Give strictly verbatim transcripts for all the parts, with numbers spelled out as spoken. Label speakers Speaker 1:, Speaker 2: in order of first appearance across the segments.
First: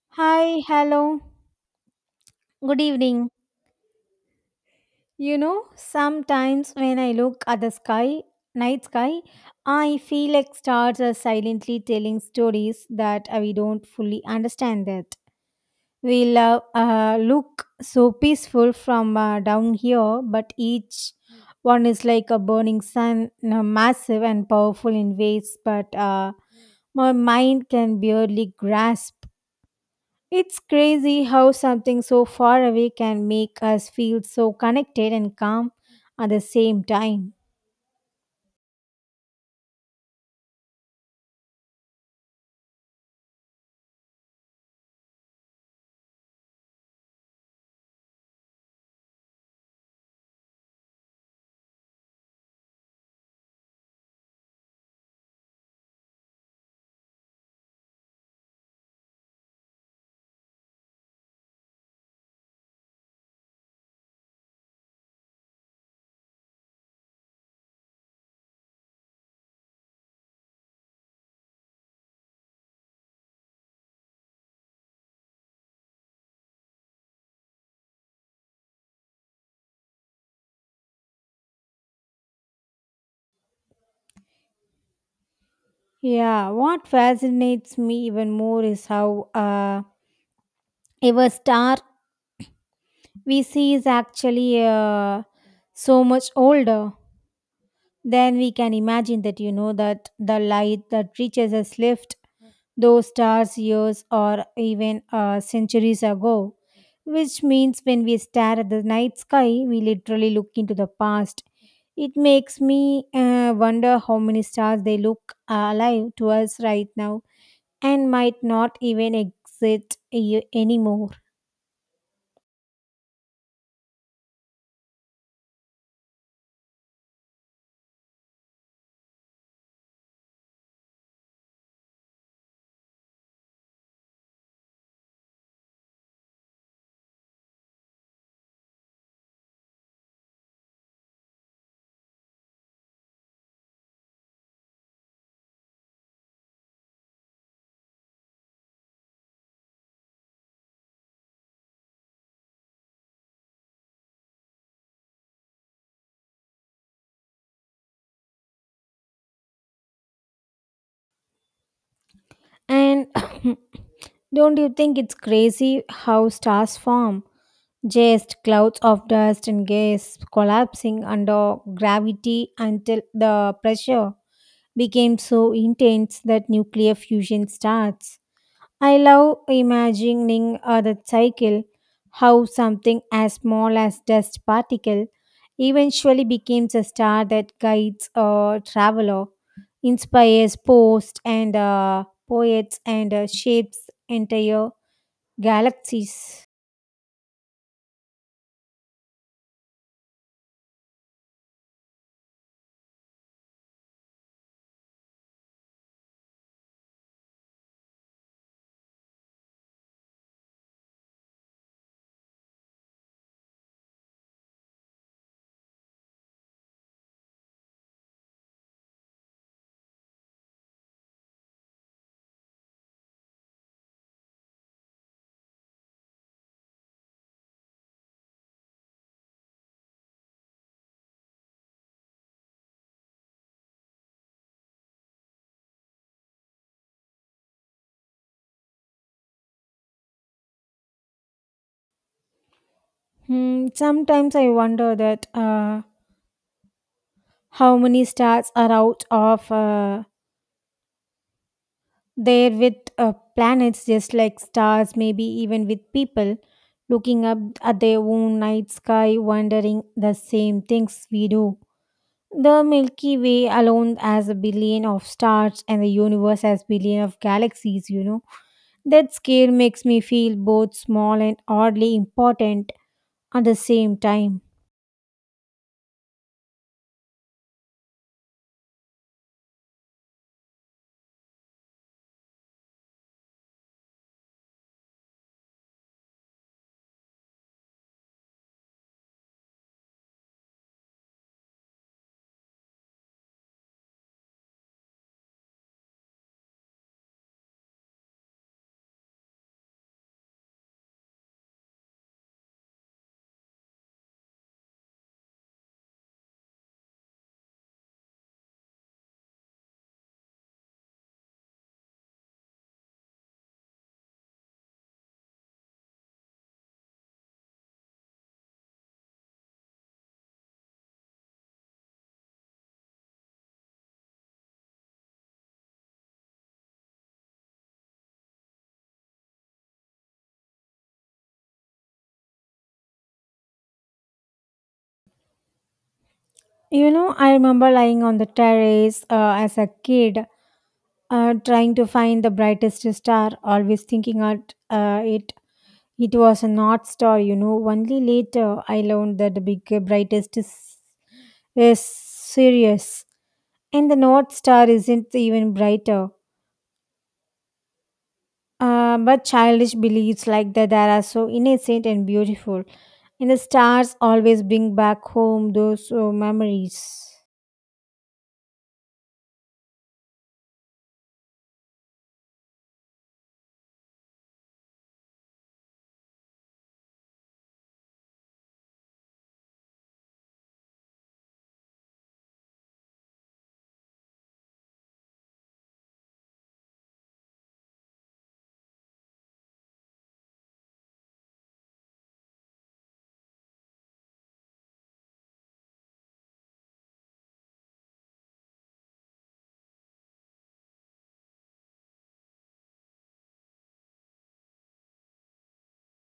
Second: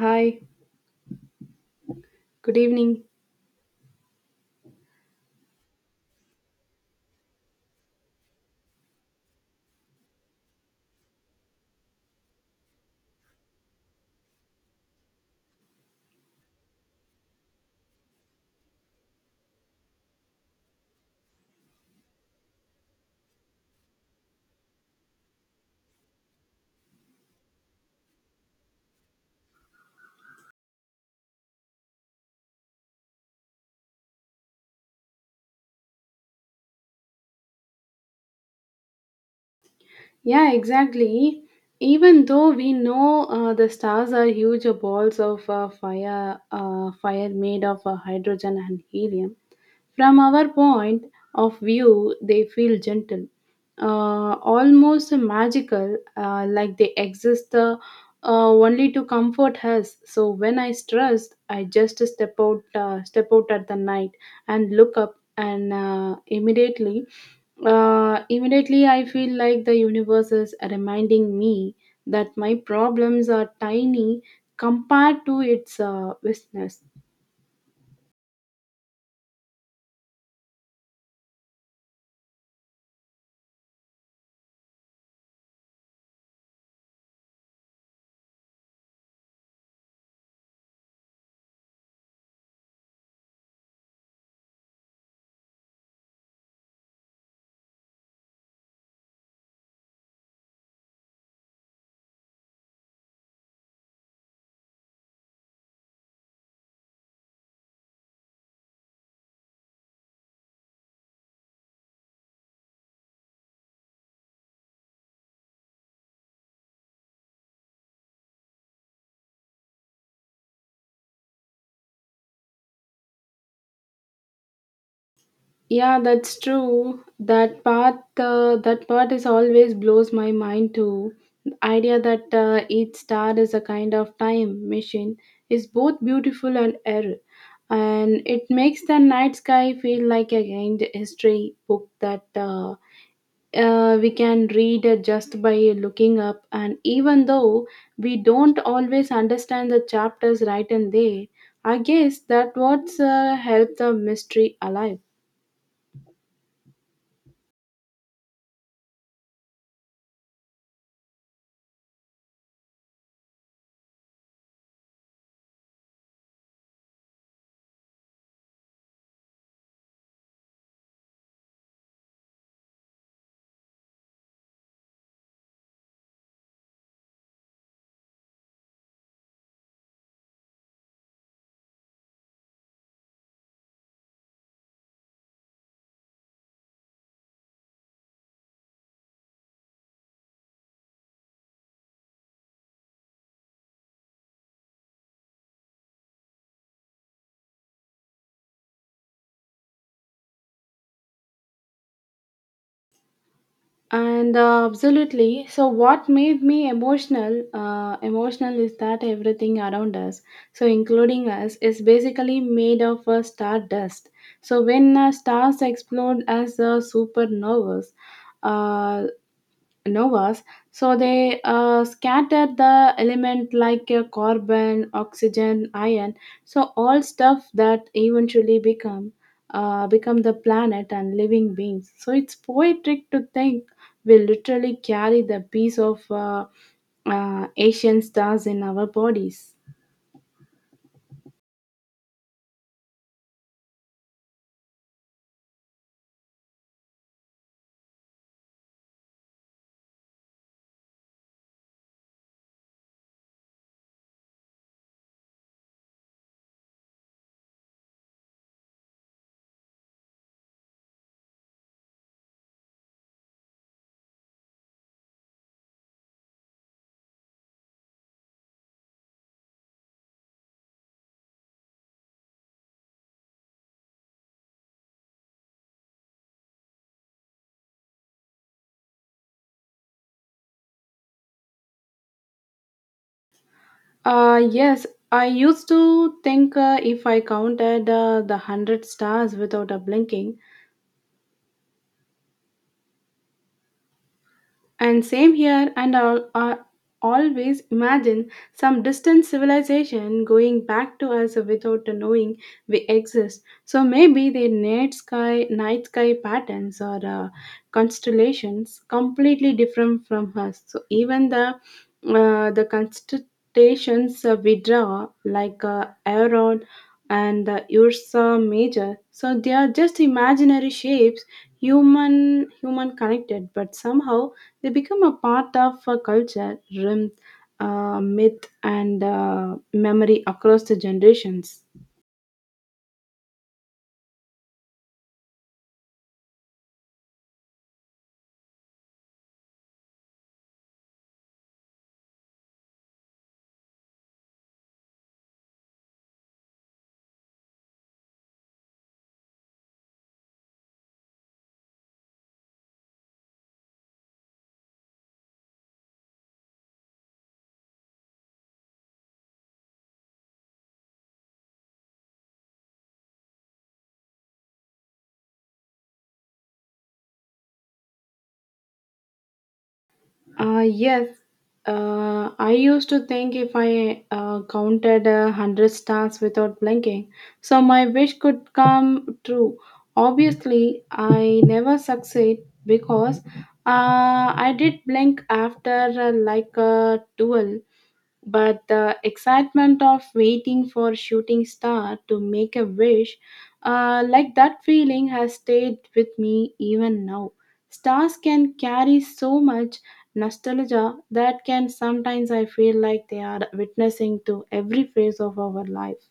Speaker 1: Hi,
Speaker 2: Hi, hello.
Speaker 1: good
Speaker 2: Good
Speaker 1: evening.
Speaker 2: evening. You know, sometimes when I look at the sky, night sky, I feel like stars are silently telling stories that uh, we don't fully understand that. We love, uh, look so peaceful from uh, down here, but each one is like a burning sun, uh, massive and powerful in ways, but uh, my mind can barely grasp. It's crazy how something so far away can make us feel so connected and calm at the same time.
Speaker 1: Yeah, exactly. Even though we know uh, the stars are huge balls of uh, fire, uh, fire made of uh, hydrogen and helium, from our point of view, they feel gentle, uh, almost magical, uh, like they exist uh, uh, only to comfort us. So when I stressed, I just step out, uh, step out at the night and look up, and uh, immediately, uh, immediately I feel like the universe is reminding me that my problems are tiny compared to its uh, vastness.
Speaker 2: Yeah, what fascinates me even more is how uh, our star we see is actually uh, so much older than we can imagine that you know that the light that reaches us left those stars years or even uh, centuries ago, which means when we stare at the night sky, we literally look into the past. It makes me uh, wonder how many stars they look uh, alive to us right now and might not even exist a- anymore.
Speaker 1: Yeah, that's true. That part, uh, that part is always blows my mind too. The idea that uh, each star is a kind of time machine is both beautiful and eerie, and it makes the night sky feel like a kind history book that uh, uh, we can read uh, just by looking up. And even though we don't always understand the chapters right and there, I guess that what's uh, helped the mystery alive.
Speaker 2: And don't you think it's crazy how stars form? Just clouds of dust and gas collapsing under gravity until the pressure became so intense that nuclear fusion starts. I love imagining uh, that cycle, how something as small as dust particle eventually becomes a star that guides a traveler, inspires posts and uh, poets and uh, shapes entire galaxies.
Speaker 1: And uh, Absolutely, so what made me emotional uh, emotional is that everything around us, so including us, is basically made of a star dust. So when uh, stars explode as uh, supernovas uh, novas, so they uh, scatter the element like uh, carbon, oxygen, iron, so all stuff that eventually become uh, become the planet and living beings. So it's poetic to think we literally carry the piece of uh, uh, asian stars in our bodies.
Speaker 2: Hmm, sometimes I wonder that uh, how many stars are out of uh, there with uh, planets just like stars, maybe even with people looking up at their own night sky wondering the same things we do. The milky way alone has a billion of stars and the universe has billion of galaxies, you know. That scale makes me feel both small and oddly important at the same time.
Speaker 1: Uh, yes, I used to think uh, if I counted uh, the hundred stars without a blinking, and same here, and I'll, I always imagine some distant civilization going back to us without knowing we exist. So maybe their night sky, night sky patterns or uh, constellations completely different from us. So even the uh, the constellations uh, we draw, like uh, Aeron and uh, Ursa Major, so they are just imaginary shapes, human human connected, but somehow they become a part of a culture, rhythm, uh, myth, and uh, memory across the generations.
Speaker 2: You know, I remember lying on the terrace uh, as a kid, uh, trying to find the brightest star, always thinking at uh, it. It was a north star, you know. Only later I learned that the big uh, brightest is, is Sirius, and the north star isn't even brighter. Uh, but childish beliefs like that that are so innocent and beautiful, and the stars always bring back home those uh, memories.
Speaker 1: Uh, yes, uh, I used to think if I uh, counted a hundred stars without blinking, so my wish could come true. Obviously, I never succeed because uh, I did blink after uh, like a duel. But the excitement of waiting for shooting star to make a wish, uh, like that feeling has stayed with me even now. Stars can carry so much nostalgia that can sometimes I feel like they are witnessing to every phase of our life.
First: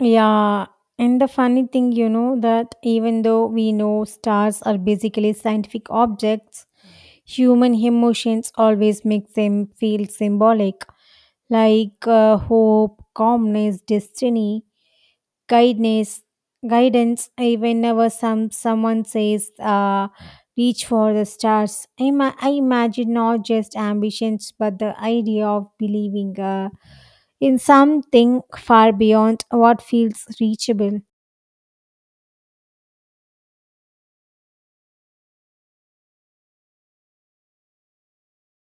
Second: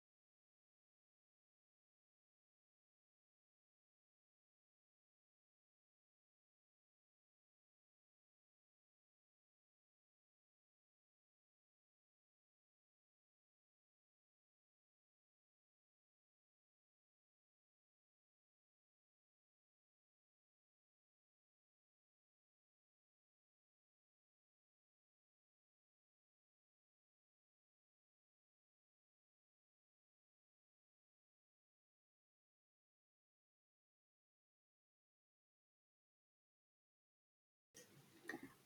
Speaker 2: Yeah, and the funny thing, you know, that even though we know stars are basically scientific objects, human emotions always make them feel symbolic, like uh, hope, calmness, destiny, guidance, guidance. Even whenever some someone says, uh, "Reach for the stars," I, ima- I imagine not just ambitions, but the idea of believing uh, in something far beyond what feels reachable.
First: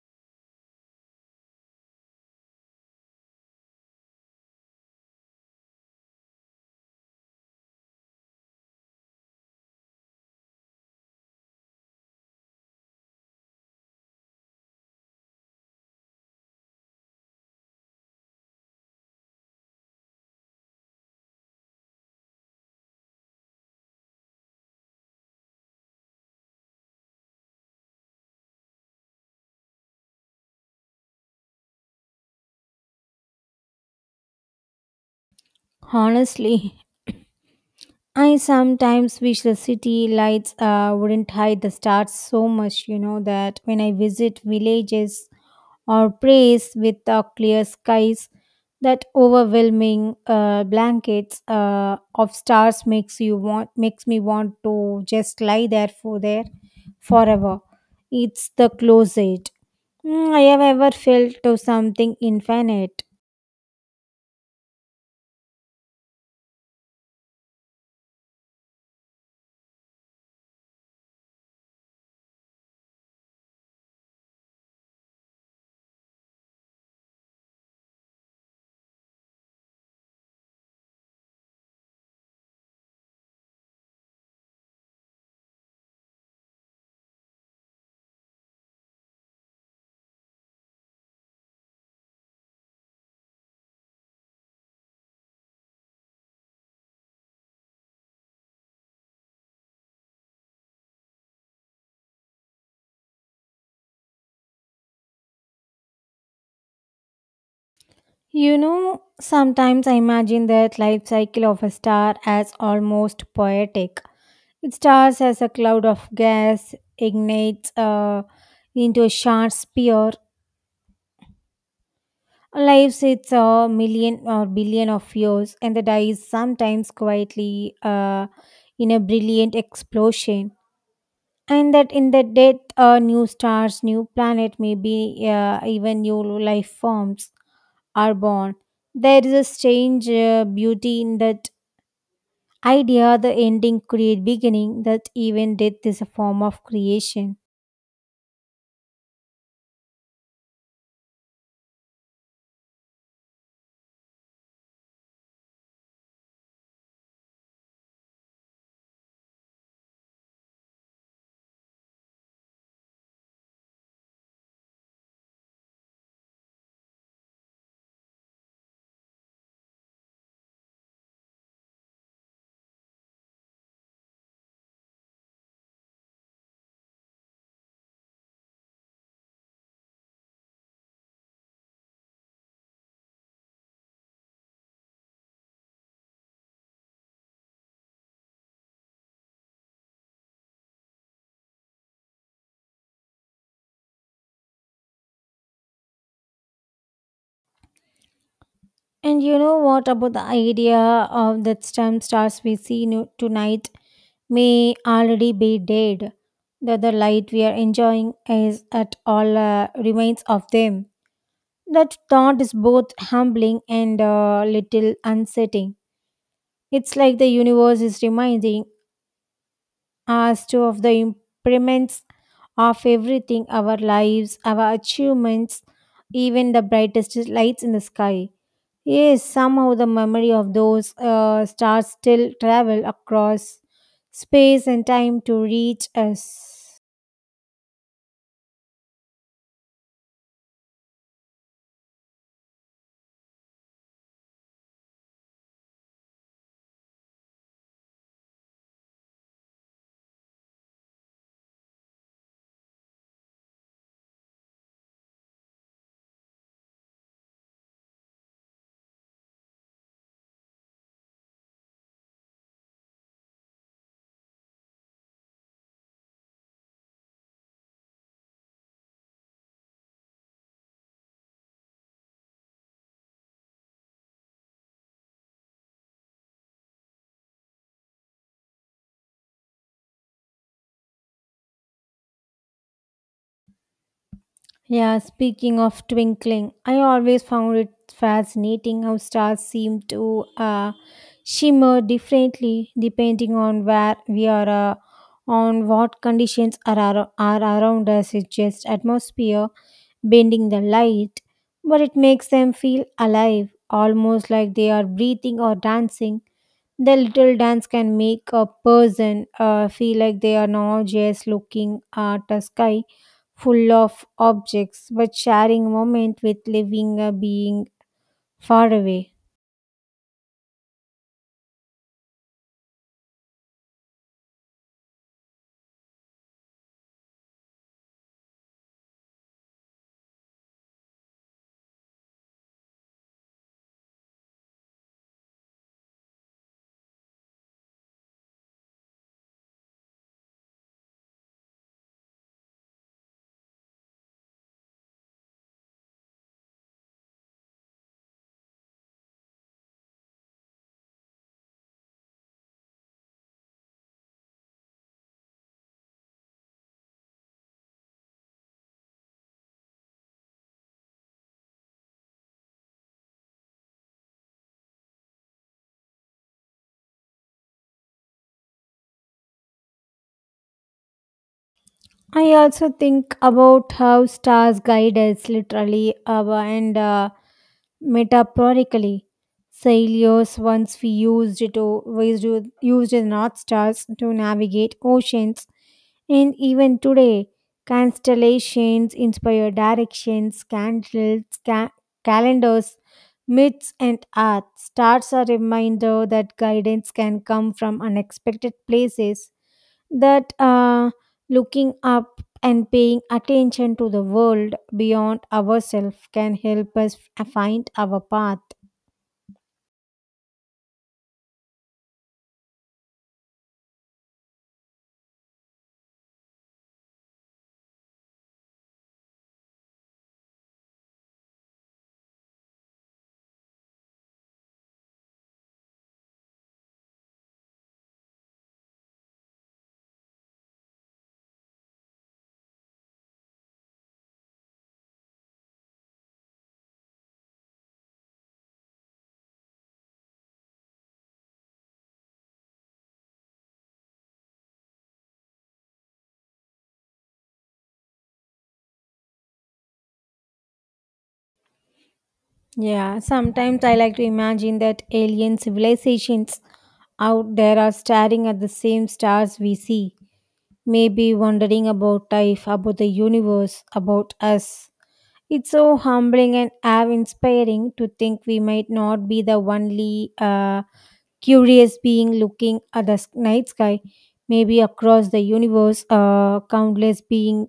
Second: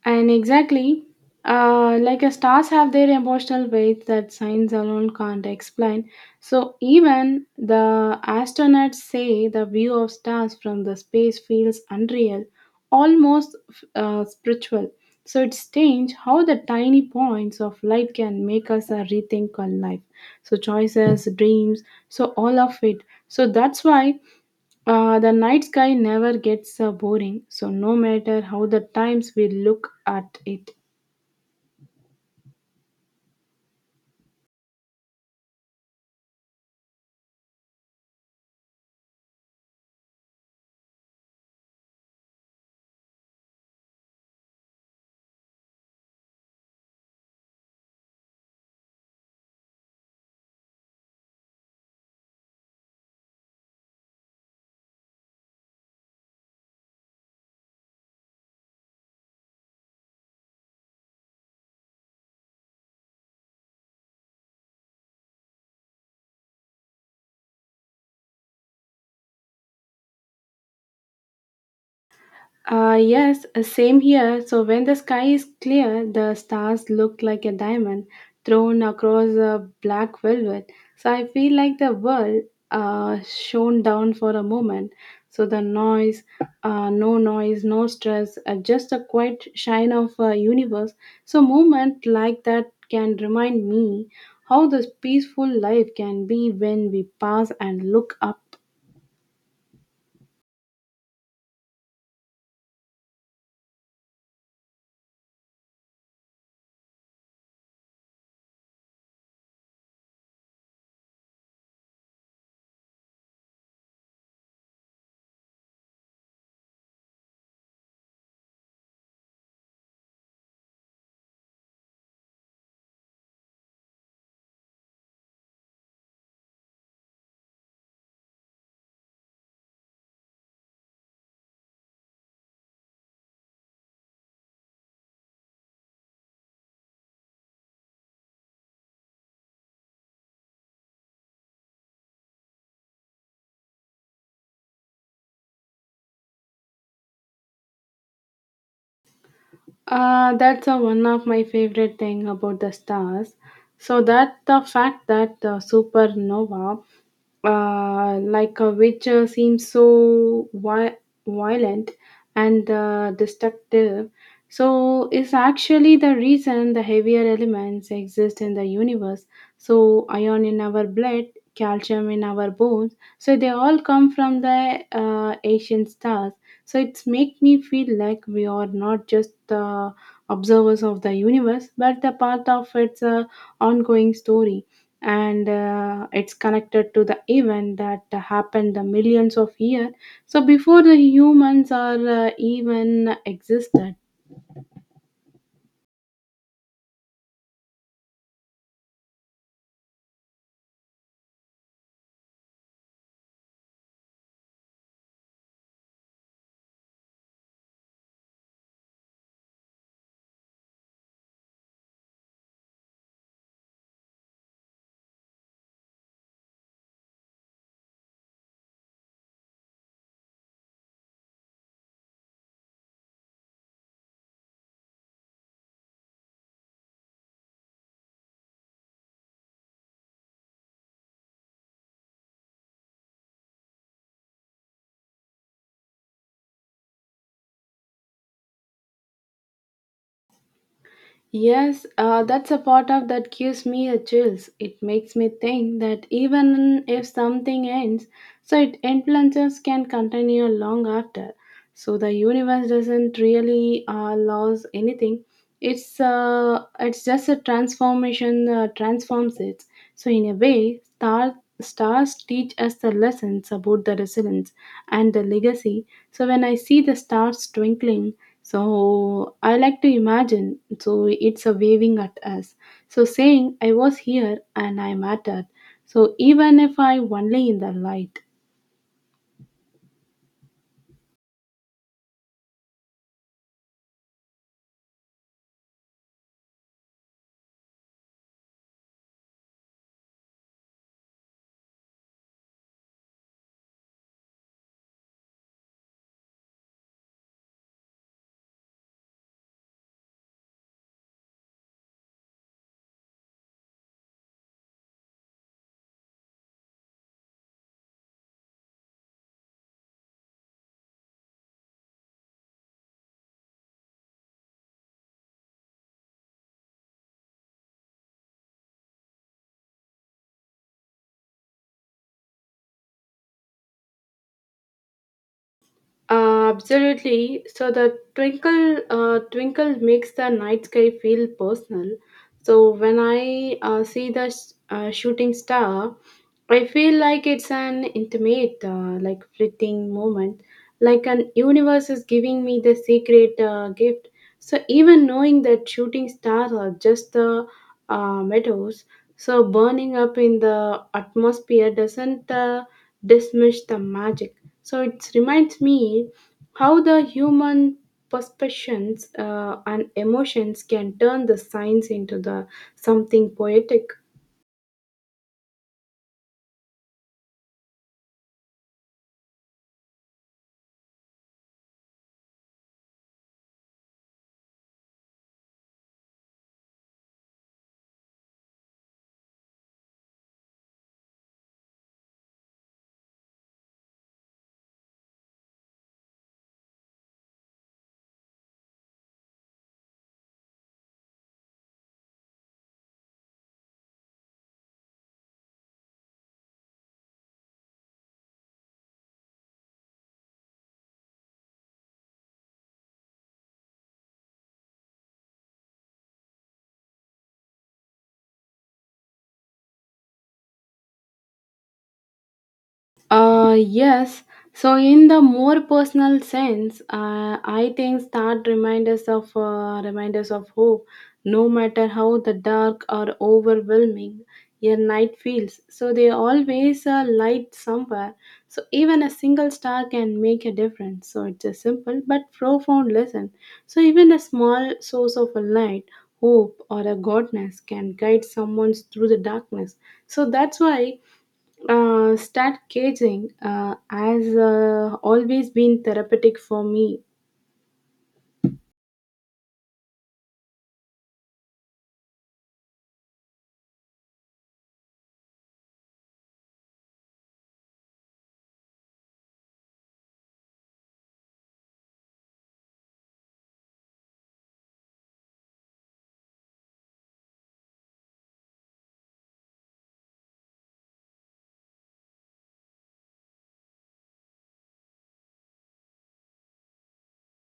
Speaker 1: And exactly, uh, like a stars have their emotional weight that science alone can't explain. So even the astronauts say the view of stars from the space feels unreal, almost uh, spiritual. So it's strange how the tiny points of light can make us uh, rethink our life. So choices, dreams, so all of it. So that's why uh, the night sky never gets uh, boring, so no matter how the times we look at it.
Speaker 2: Honestly, I sometimes wish the city lights uh, wouldn't hide the stars so much, you know, that when I visit villages or place with uh, clear skies, that overwhelming uh, blankets uh, of stars makes you want makes me want to just lie there for there forever. It's the closest Mm, I have ever felt to something infinite.
Speaker 1: Uh, yes, uh, same here. So when the sky is clear, the stars look like a diamond thrown across a black velvet. So I feel like the world uh, shone down for a moment. So the noise, uh, no noise, no stress, uh, just a quiet shine of a universe. So moment like that can remind me how this peaceful life can be when we pause and look up.
Speaker 2: You know, sometimes I imagine that life cycle of a star as almost poetic. It starts as a cloud of gas, ignites uh, into a sharp spear, lives its a million or billion of years, and the dies sometimes quietly uh, in a brilliant explosion, and that in the death uh, new stars, new planet, maybe uh, even new life forms are born. There is a strange uh, beauty in that idea, the ending create beginning, that even death is a form of creation.
Speaker 1: Uh, that's a one of my favorite thing about the stars. So that the fact that the supernova, uh, like a which uh, seems so vi- violent and uh, destructive, so is actually the reason the heavier elements exist in the universe. So iron in our blood, calcium in our bones. So they all come from the uh, ancient stars. So it's make me feel like we are not just the observers of the universe, but the part of its uh, ongoing story. And uh, it's connected to the event that happened the millions of years. So before the humans are uh, even existed.
Speaker 2: And you know what about the idea of that some stars we see no- tonight may already be dead, that the light we are enjoying is at all uh, remains of them. That thought is both humbling and a little unsettling. It's like the universe is reminding us too of the impermanence of everything, our lives, our achievements, even the brightest lights in the sky. Yes, somehow the memory of those uh, stars still travel across space and time to reach us.
Speaker 1: Yes, uh, that's a part of that gives me a chills. It makes me think that even if something ends, so it influences can continue long after. So the universe doesn't really uh, lose anything. It's uh, it's just a transformation uh, transforms it, so in a way star stars teach us the lessons about the resilience and the legacy. So when I see the stars twinkling, so I like to imagine so it's a waving at us, so saying I was here and I mattered, so even if I only in the light.
Speaker 2: Yeah, speaking of twinkling, I always found it fascinating how stars seem to uh, shimmer differently depending on where we are, uh, on what conditions are, ar- are around us. It's just atmosphere bending the light, but it makes them feel alive, almost like they are breathing or dancing. The little dance can make a person uh, feel like they are not just looking at a sky full of objects, but sharing a moment with living a being far away.
Speaker 1: Uh, absolutely. So the twinkle uh, twinkle makes the night sky feel personal. So when I uh, see the s- uh, shooting star, I feel like it's an intimate, uh, like fleeting moment, like an universe is giving me the secret uh, gift. So even knowing that shooting stars are just the uh, meadows, so burning up in the atmosphere doesn't uh, dismiss the magic. So it reminds me how the human perceptions uh, and emotions can turn the science into the something poetic.
Speaker 2: I also think about how stars guide us literally uh, and uh, metaphorically. Sailors once we used to used to- used the north stars to navigate oceans, and even today, constellations inspire directions, candles, ca- calendars, myths, and art. Stars are a reminder that guidance can come from unexpected places, that uh, looking up and paying attention to the world beyond ourselves can help us f- find our path.
Speaker 1: Uh, yes. So, in the more personal sense, uh, I think that remind us of uh, remind us of hope, no matter how the dark or overwhelming your night feels. So, they always uh, light somewhere. So, even a single star can make a difference. So, it's a simple but profound lesson. So, even a small source of a light, hope, or a godness can guide someone through the darkness. So, that's why uh, start caging uh, has uh, always been therapeutic for me.
Speaker 2: Yeah, sometimes I like to imagine that alien civilizations out there are staring at the same stars we see, maybe wondering about life, about the universe, about us. It's so humbling and awe inspiring to think we might not be the only uh, curious being looking at the s- night sky. Maybe across the universe, uh, countless beings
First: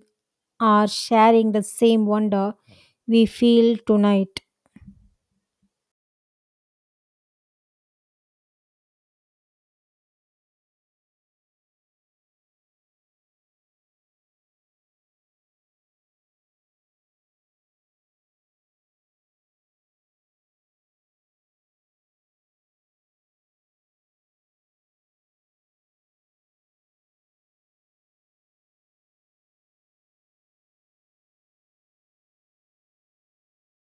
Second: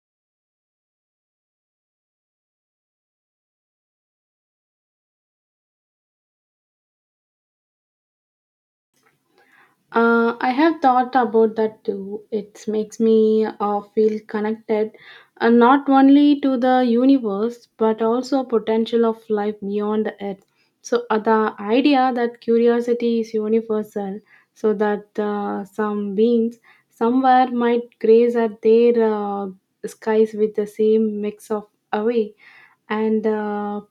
Speaker 2: are sharing the same wonder we feel tonight.
Speaker 1: Uh, I have thought about that too. It makes me uh, feel connected uh, not only to the universe but also potential of life beyond the earth. So, uh, the idea that curiosity is universal, so that uh, some beings somewhere might graze at their uh, skies with the same mix of awe and uh,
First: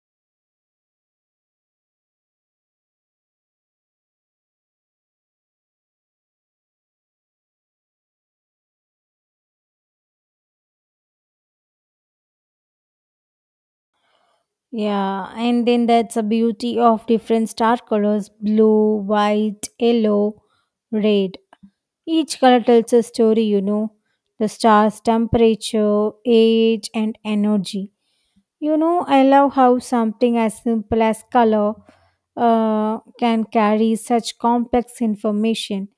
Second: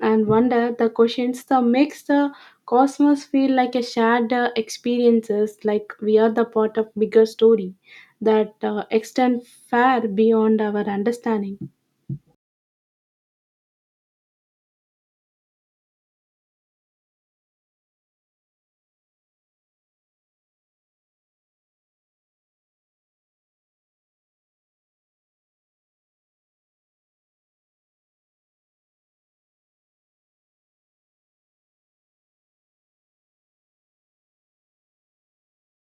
Speaker 1: and wonder the questions that makes the cosmos feel like a shared uh, experiences, like we are the part of bigger story that uh, extend far beyond our understanding.
Speaker 2: Yeah, and then that's a beauty of different star colors, blue, white, yellow, red. Each color tells a story, you know, the star's temperature, age, and energy. You know, I love how something as simple as color uh, can carry such complex information.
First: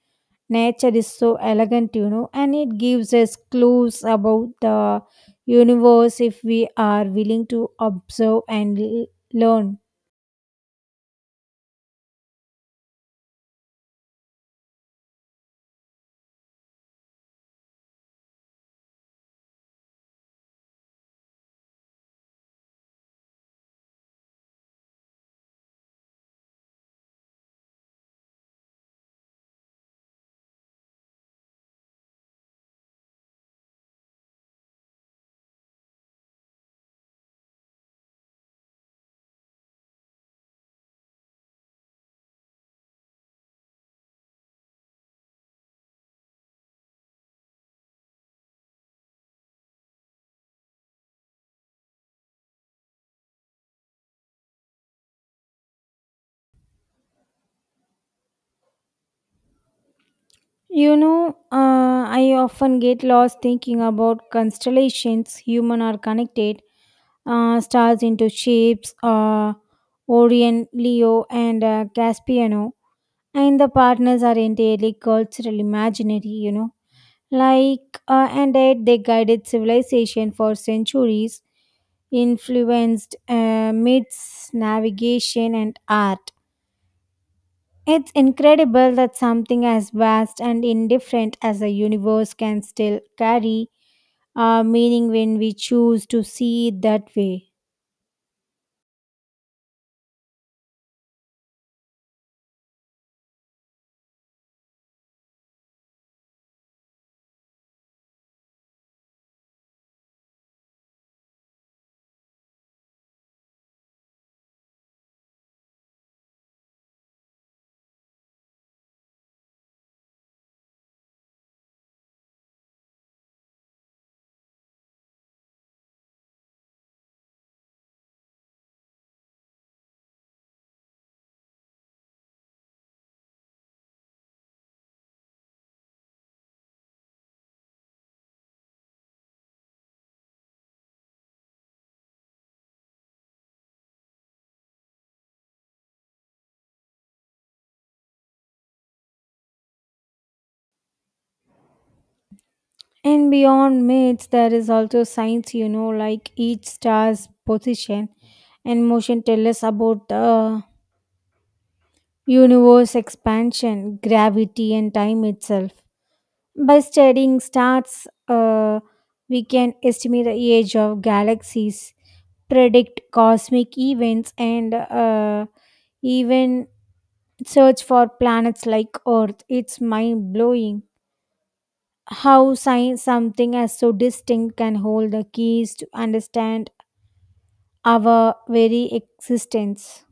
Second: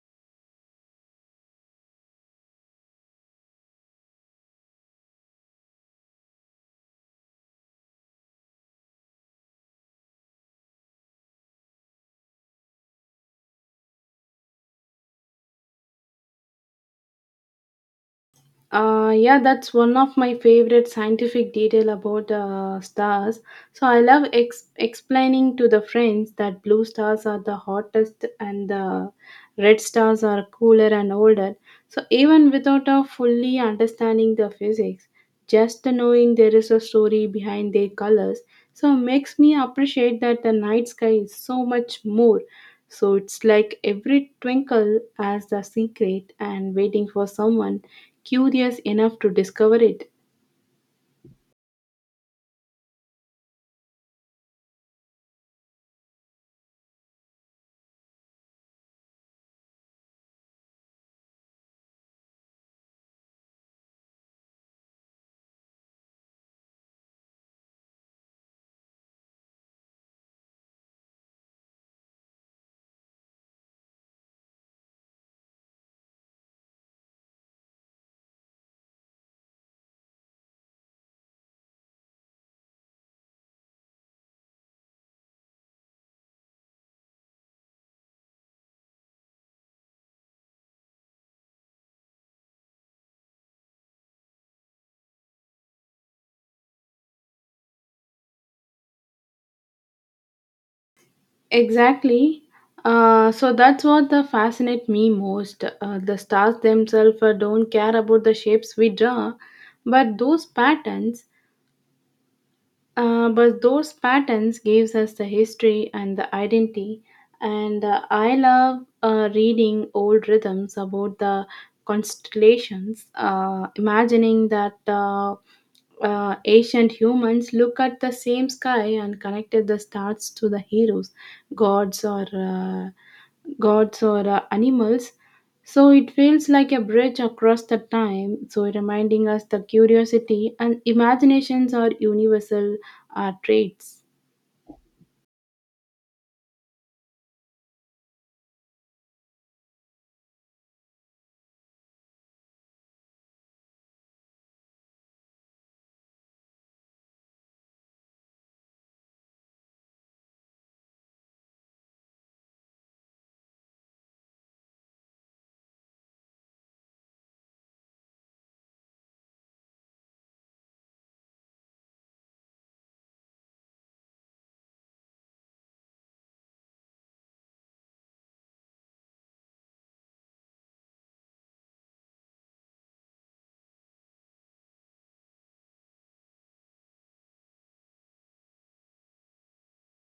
Speaker 2: Nature is so elegant, you know, and it gives us clues about the universe if we are willing to observe and l- learn.
Speaker 1: Uh, yeah, that's one of my favorite scientific detail about uh, stars. So I love ex- explaining to the friends that blue stars are the hottest and the red stars are cooler and older. So even without uh, fully understanding the physics, just the knowing there is a story behind their colors, so makes me appreciate that the night sky is so much more. So it's like every twinkle has the secret and waiting for someone curious enough to discover it.
Speaker 2: You know, uh, I often get lost thinking about constellations, human are connected, uh, stars into shapes, uh, Orion, Leo, and uh, Caspian. And the partners are entirely cultural imaginary, you know. Like uh, and yet they guided civilization for centuries, influenced uh, myths, navigation, and art. It's incredible that something as vast and indifferent as the universe can still carry uh, meaning when we choose to see it that way.
Speaker 1: Exactly. Uh, so that's what the fascinate me most. Uh, the stars themselves uh, don't care about the shapes we draw, but those patterns. Uh, but those patterns gives us the history and the identity, and uh, I love uh, reading old rhythms about the constellations, uh, imagining that uh, uh, ancient humans look at the same sky and connected the stars to the heroes, gods or uh, gods or uh, animals. So it feels like a bridge across the time, so reminding us the curiosity and imaginations are universal uh, traits.
Speaker 2: And beyond myths, there is also science, you know, like each star's position and motion tell us about the universe expansion, gravity, and time itself. By studying stars, uh, we can estimate the age of galaxies, predict cosmic events, and uh, even search for planets like Earth. It's mind blowing how science something as so distinct can hold the keys to understand our very existence.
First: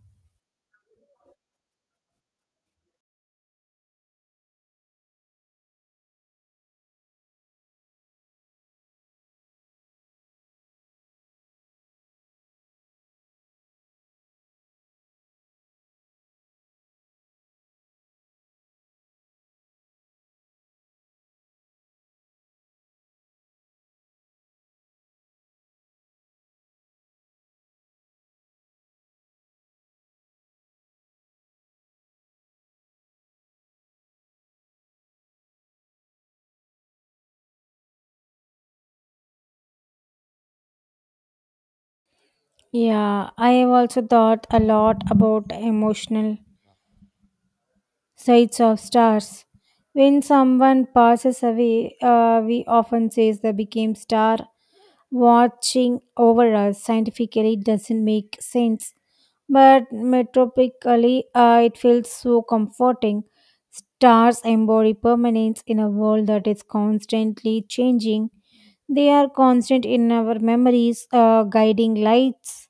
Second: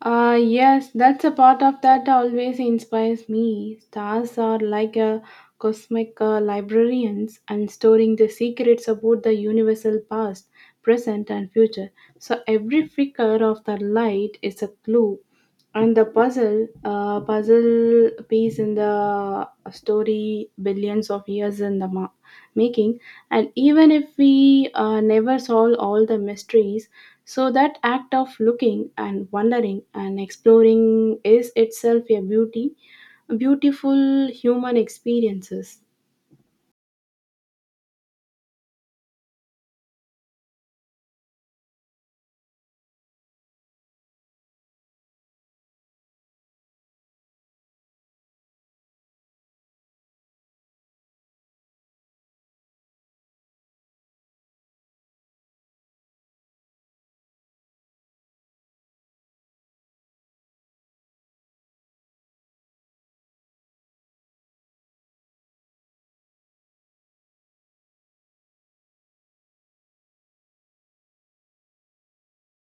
Speaker 1: Uh, yes, that's a part of that always inspires me. Stars are like a cosmic uh, librarians and storing the secrets about the universal past, present, and future. So every flicker of the light is a clue and the puzzle, uh, puzzle piece in the story, billions of years in the ma- making. And even if we uh, never solve all the mysteries, so that act of looking and wondering and exploring is itself a beauty, beautiful human experiences.
Speaker 2: Yeah, I have also thought a lot about emotional sights of stars. When someone passes away, uh, we often say they became star watching over us. Scientifically, it doesn't make sense, but metropically, uh, it feels so comforting. Stars embody permanence in a world that is constantly changing. They are constant in our memories, uh, guiding lights,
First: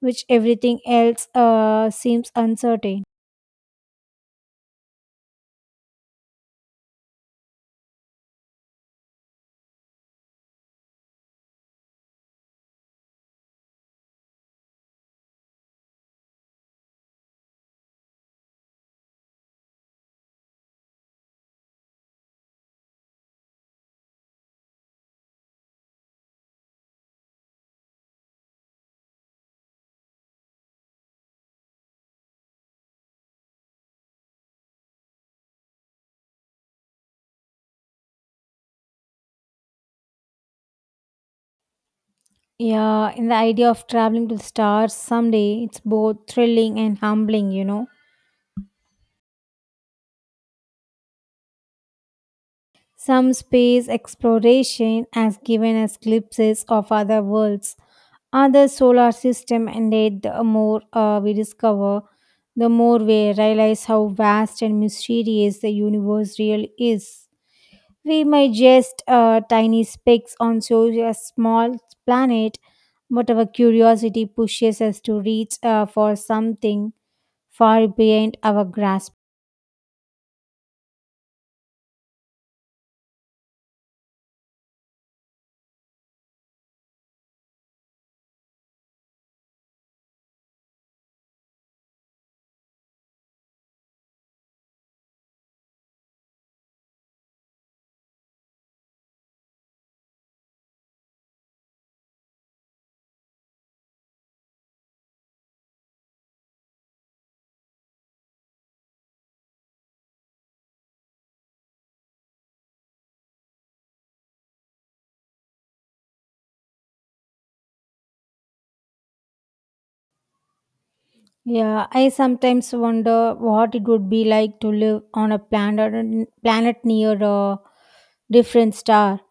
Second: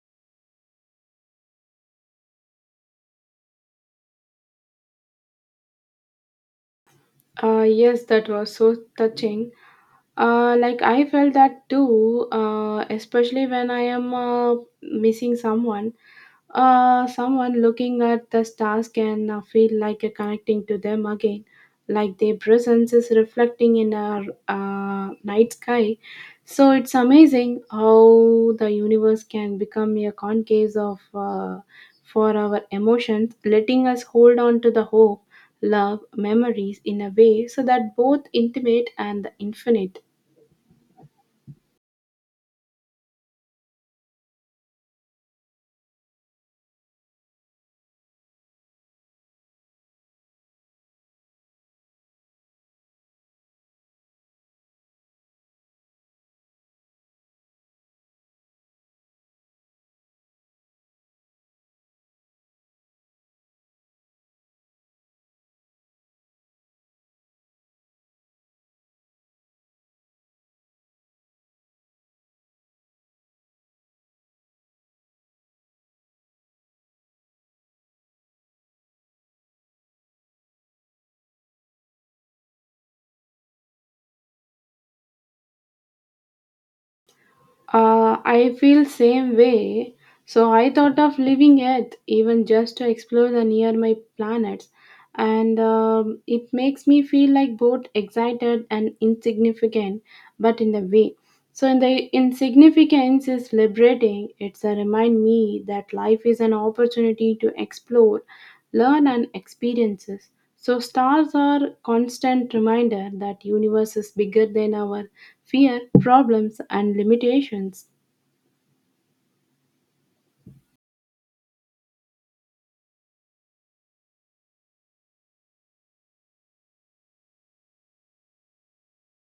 Speaker 2: which everything else uh, seems uncertain.
Speaker 1: Uh, yes, that was so touching. Uh, like I felt that too, uh, especially when I am uh, missing someone. Uh, someone looking at the stars can uh, feel like uh, connecting to them again, like their presence is reflecting in our uh, night sky. So it's amazing how the universe can become a concave of uh, for our emotions, letting us hold on to the hope, love, memories in a way so that both intimate and infinite.
Speaker 2: Yeah, in the idea of traveling to the stars someday, it's both thrilling and humbling, you know. Some space exploration has given us glimpses of other worlds, other solar system, and yet the more uh, we discover, the more we realize how vast and mysterious the universe really is. We may just uh, tiny specks on such a small planet, but our curiosity pushes us to reach uh, for something far beyond our grasp.
Speaker 1: Uh, I feel same way. So I thought of leaving Earth even just to explore the nearby planets, and um, it makes me feel like both excited and insignificant, but in a way. So in the insignificance is liberating. It's a remind me that life is an opportunity to explore, learn, and experiences. So stars are constant reminder that universe is bigger than our fear, problems and limitations.
Speaker 2: Yeah, I sometimes wonder what it would be like to live on a planet planet near a different star.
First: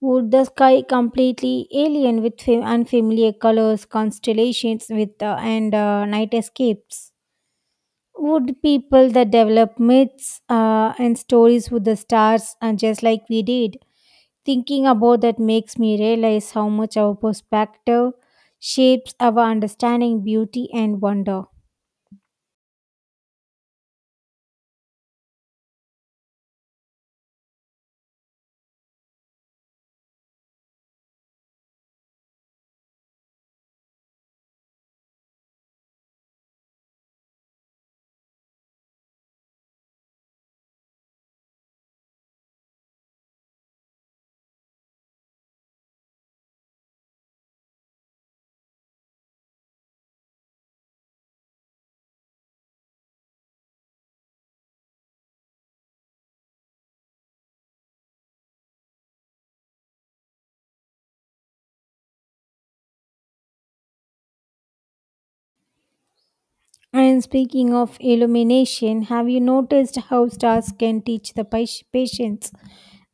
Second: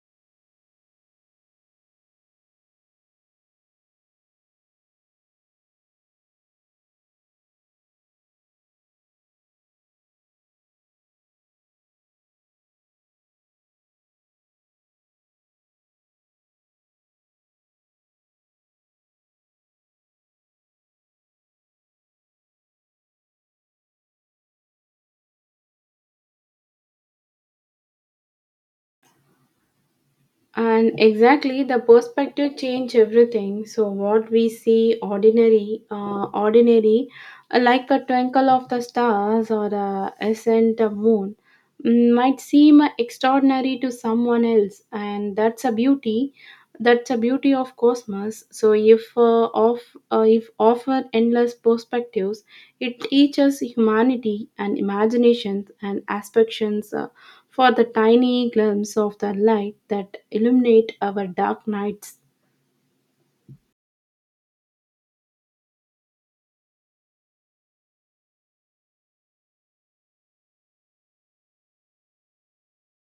Speaker 2: Would the sky completely alien with fa- unfamiliar colors, constellations, with uh, and uh, night escapes? Would people that develop myths uh, and stories with the stars, and just like we did, thinking about that makes me realize how much our perspective shapes our understanding, beauty, and wonder.
Speaker 1: And exactly the perspective change everything. So what we see ordinary, uh, ordinary, uh, like a twinkle of the stars or a ascent of moon, mm, might seem extraordinary to someone else, and that's a beauty That's a beauty of cosmos. So if uh, of uh, if offer endless perspectives, it teaches humanity and imaginations and aspirations uh, for the tiny glimpse of the light that illuminate our dark nights.
Speaker 2: And speaking of illumination, have you noticed how stars can teach the pa- patience?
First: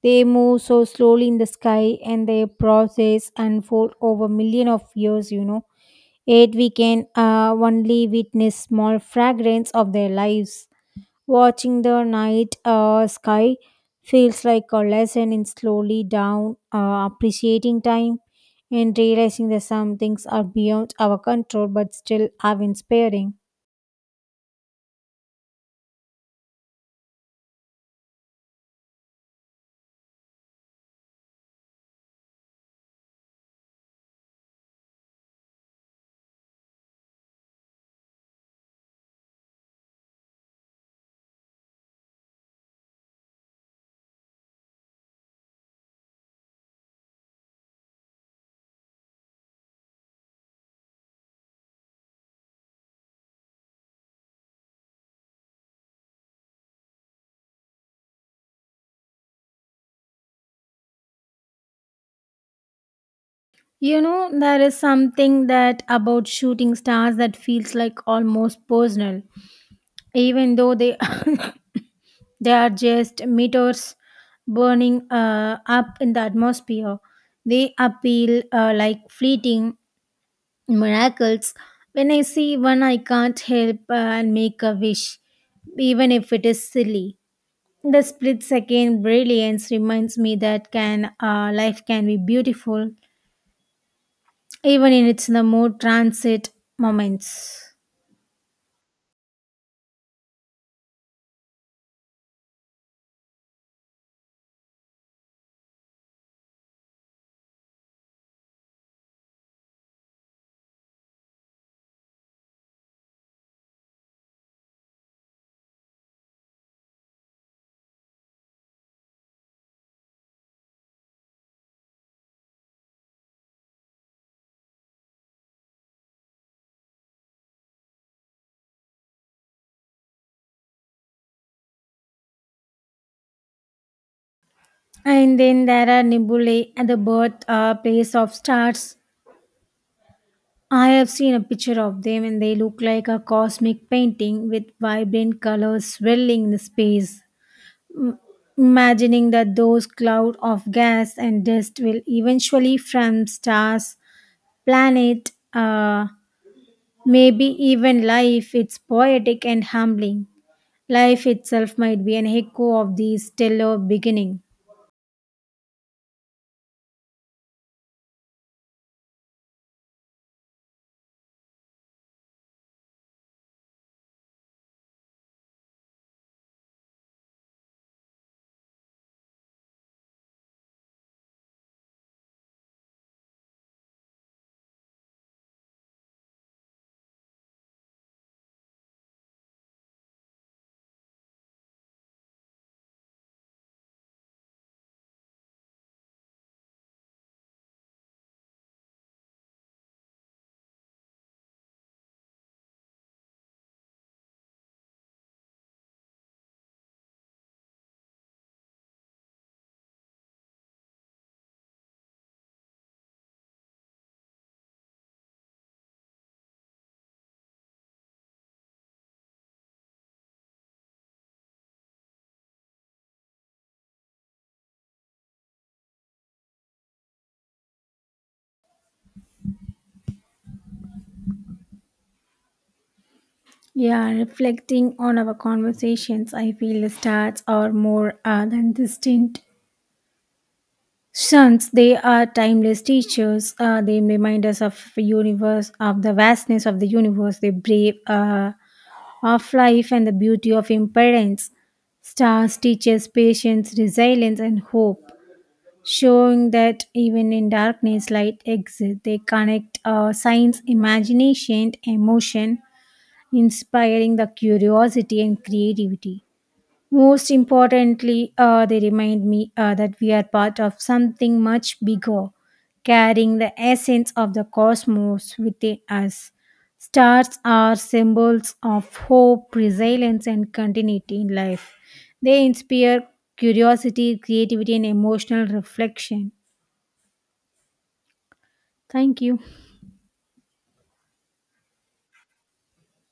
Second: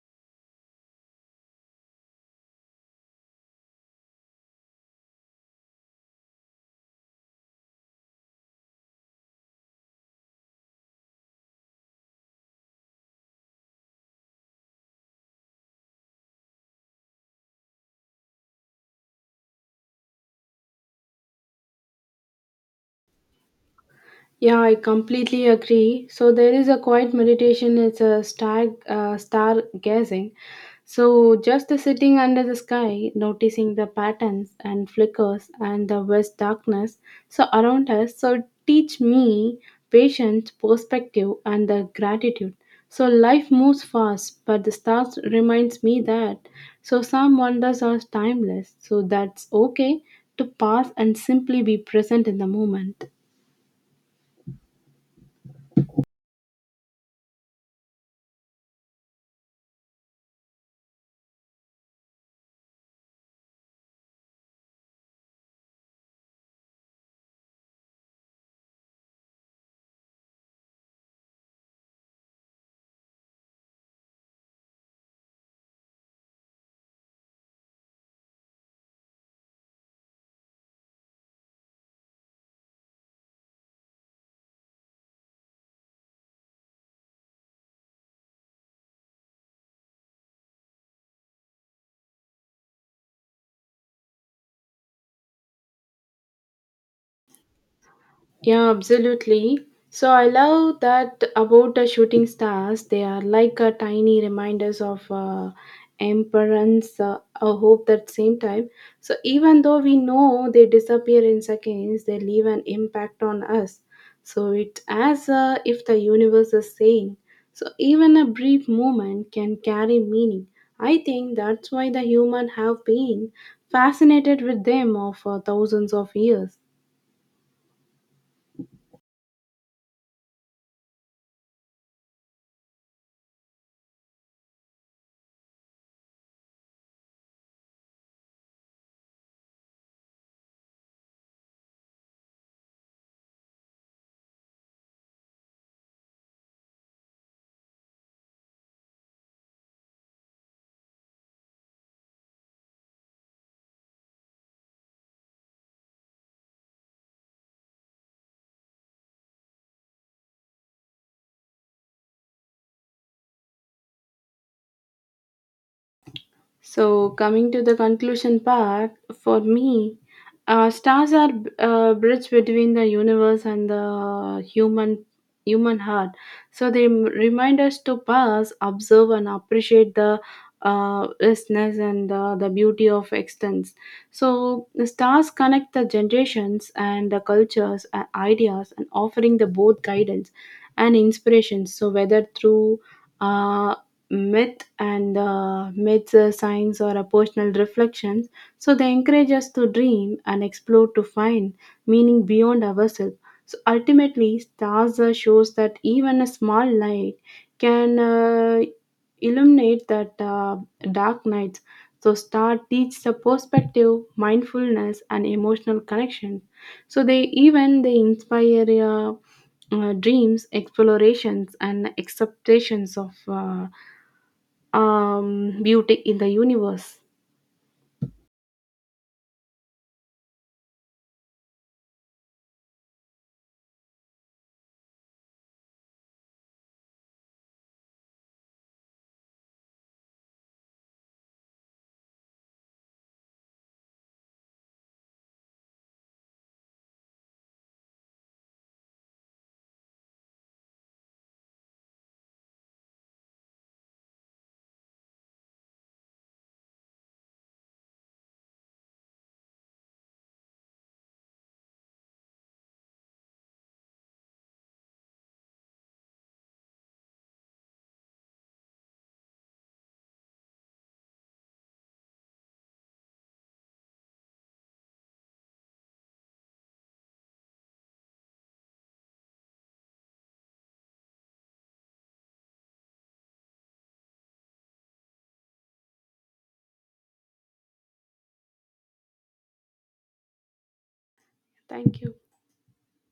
Speaker 2: They move so slowly in the sky and their process unfold over million of years, you know. Yet we can uh, only witness small fragments of their lives. Watching the night uh, sky feels like a lesson in slowly down, uh, appreciating time and realizing that some things are beyond our control but still are inspiring.
Speaker 1: Yeah, I completely agree. So there is a quiet meditation. It's a star, uh, star gazing. So just the sitting under the sky, noticing the patterns and flickers and the vast darkness so around us. So teach me patience, perspective, and the gratitude. So life moves fast, but the stars reminds me that. So some wonders are timeless. So that's okay to pass and simply be present in the moment.
Speaker 2: You know, there is something that about shooting stars that feels like almost personal, even though they they are just meteors burning uh, up in the atmosphere. They appeal uh, like fleeting miracles. When I see one, I can't help uh, and make a wish, even if it is silly. The split second brilliance reminds me that can uh, life can be beautiful even in its the more transit moments.
Speaker 1: Yeah, absolutely. So I love that about the shooting stars. They are like a tiny reminders of uh, emperance, uh, a hope that same time. So even though we know they disappear in seconds, they leave an impact on us. So it's as uh, if the universe is saying, so even a brief moment can carry meaning. I think that's why the human have been fascinated with them of uh, thousands of years.
Speaker 2: And then there are nebulae at the birth uh, place of stars. I have seen a picture of them and they look like a cosmic painting with vibrant colors swirling in the space. Imagining that those cloud of gas and dust will eventually from stars, planet, uh, maybe even life, it's poetic and humbling. Life itself might be an echo of the stellar beginning.
Speaker 1: So, coming to the conclusion part, for me, uh, stars are a bridge between the universe and the human human heart. So they m- remind us to pause, observe, and appreciate the uh, vastness and uh, the beauty of extents. So the stars connect the generations and the cultures and ideas, and offering the both guidance and inspiration. So whether through uh, myth and uh, myths, uh, science, or a personal reflections. So they encourage us to dream and explore to find meaning beyond ourselves. So ultimately, stars uh, shows that even a small light can uh, illuminate that uh, dark nights. So star teach the perspective, mindfulness, and emotional connection. So they even they inspire. Uh, uh, dreams, explorations, and acceptations of uh, um, beauty in the universe.
Speaker 2: Yeah, reflecting on our conversations, I feel the stars are more uh, than distant suns. They are timeless teachers. Uh, they remind us of the universe, of the vastness of the universe. They brave uh, of life and the beauty of impermanence. Stars teach us patience, resilience, and hope, showing that even in darkness, light exists. They connect uh, science, imagination, and emotion inspiring the curiosity and creativity. Most importantly, uh, they remind me uh, that we are part of something much bigger, carrying the essence of the cosmos within us. Stars are symbols of hope, resilience, and continuity in life. They inspire curiosity, creativity, and emotional reflection. Thank you.
Speaker 1: Thank you.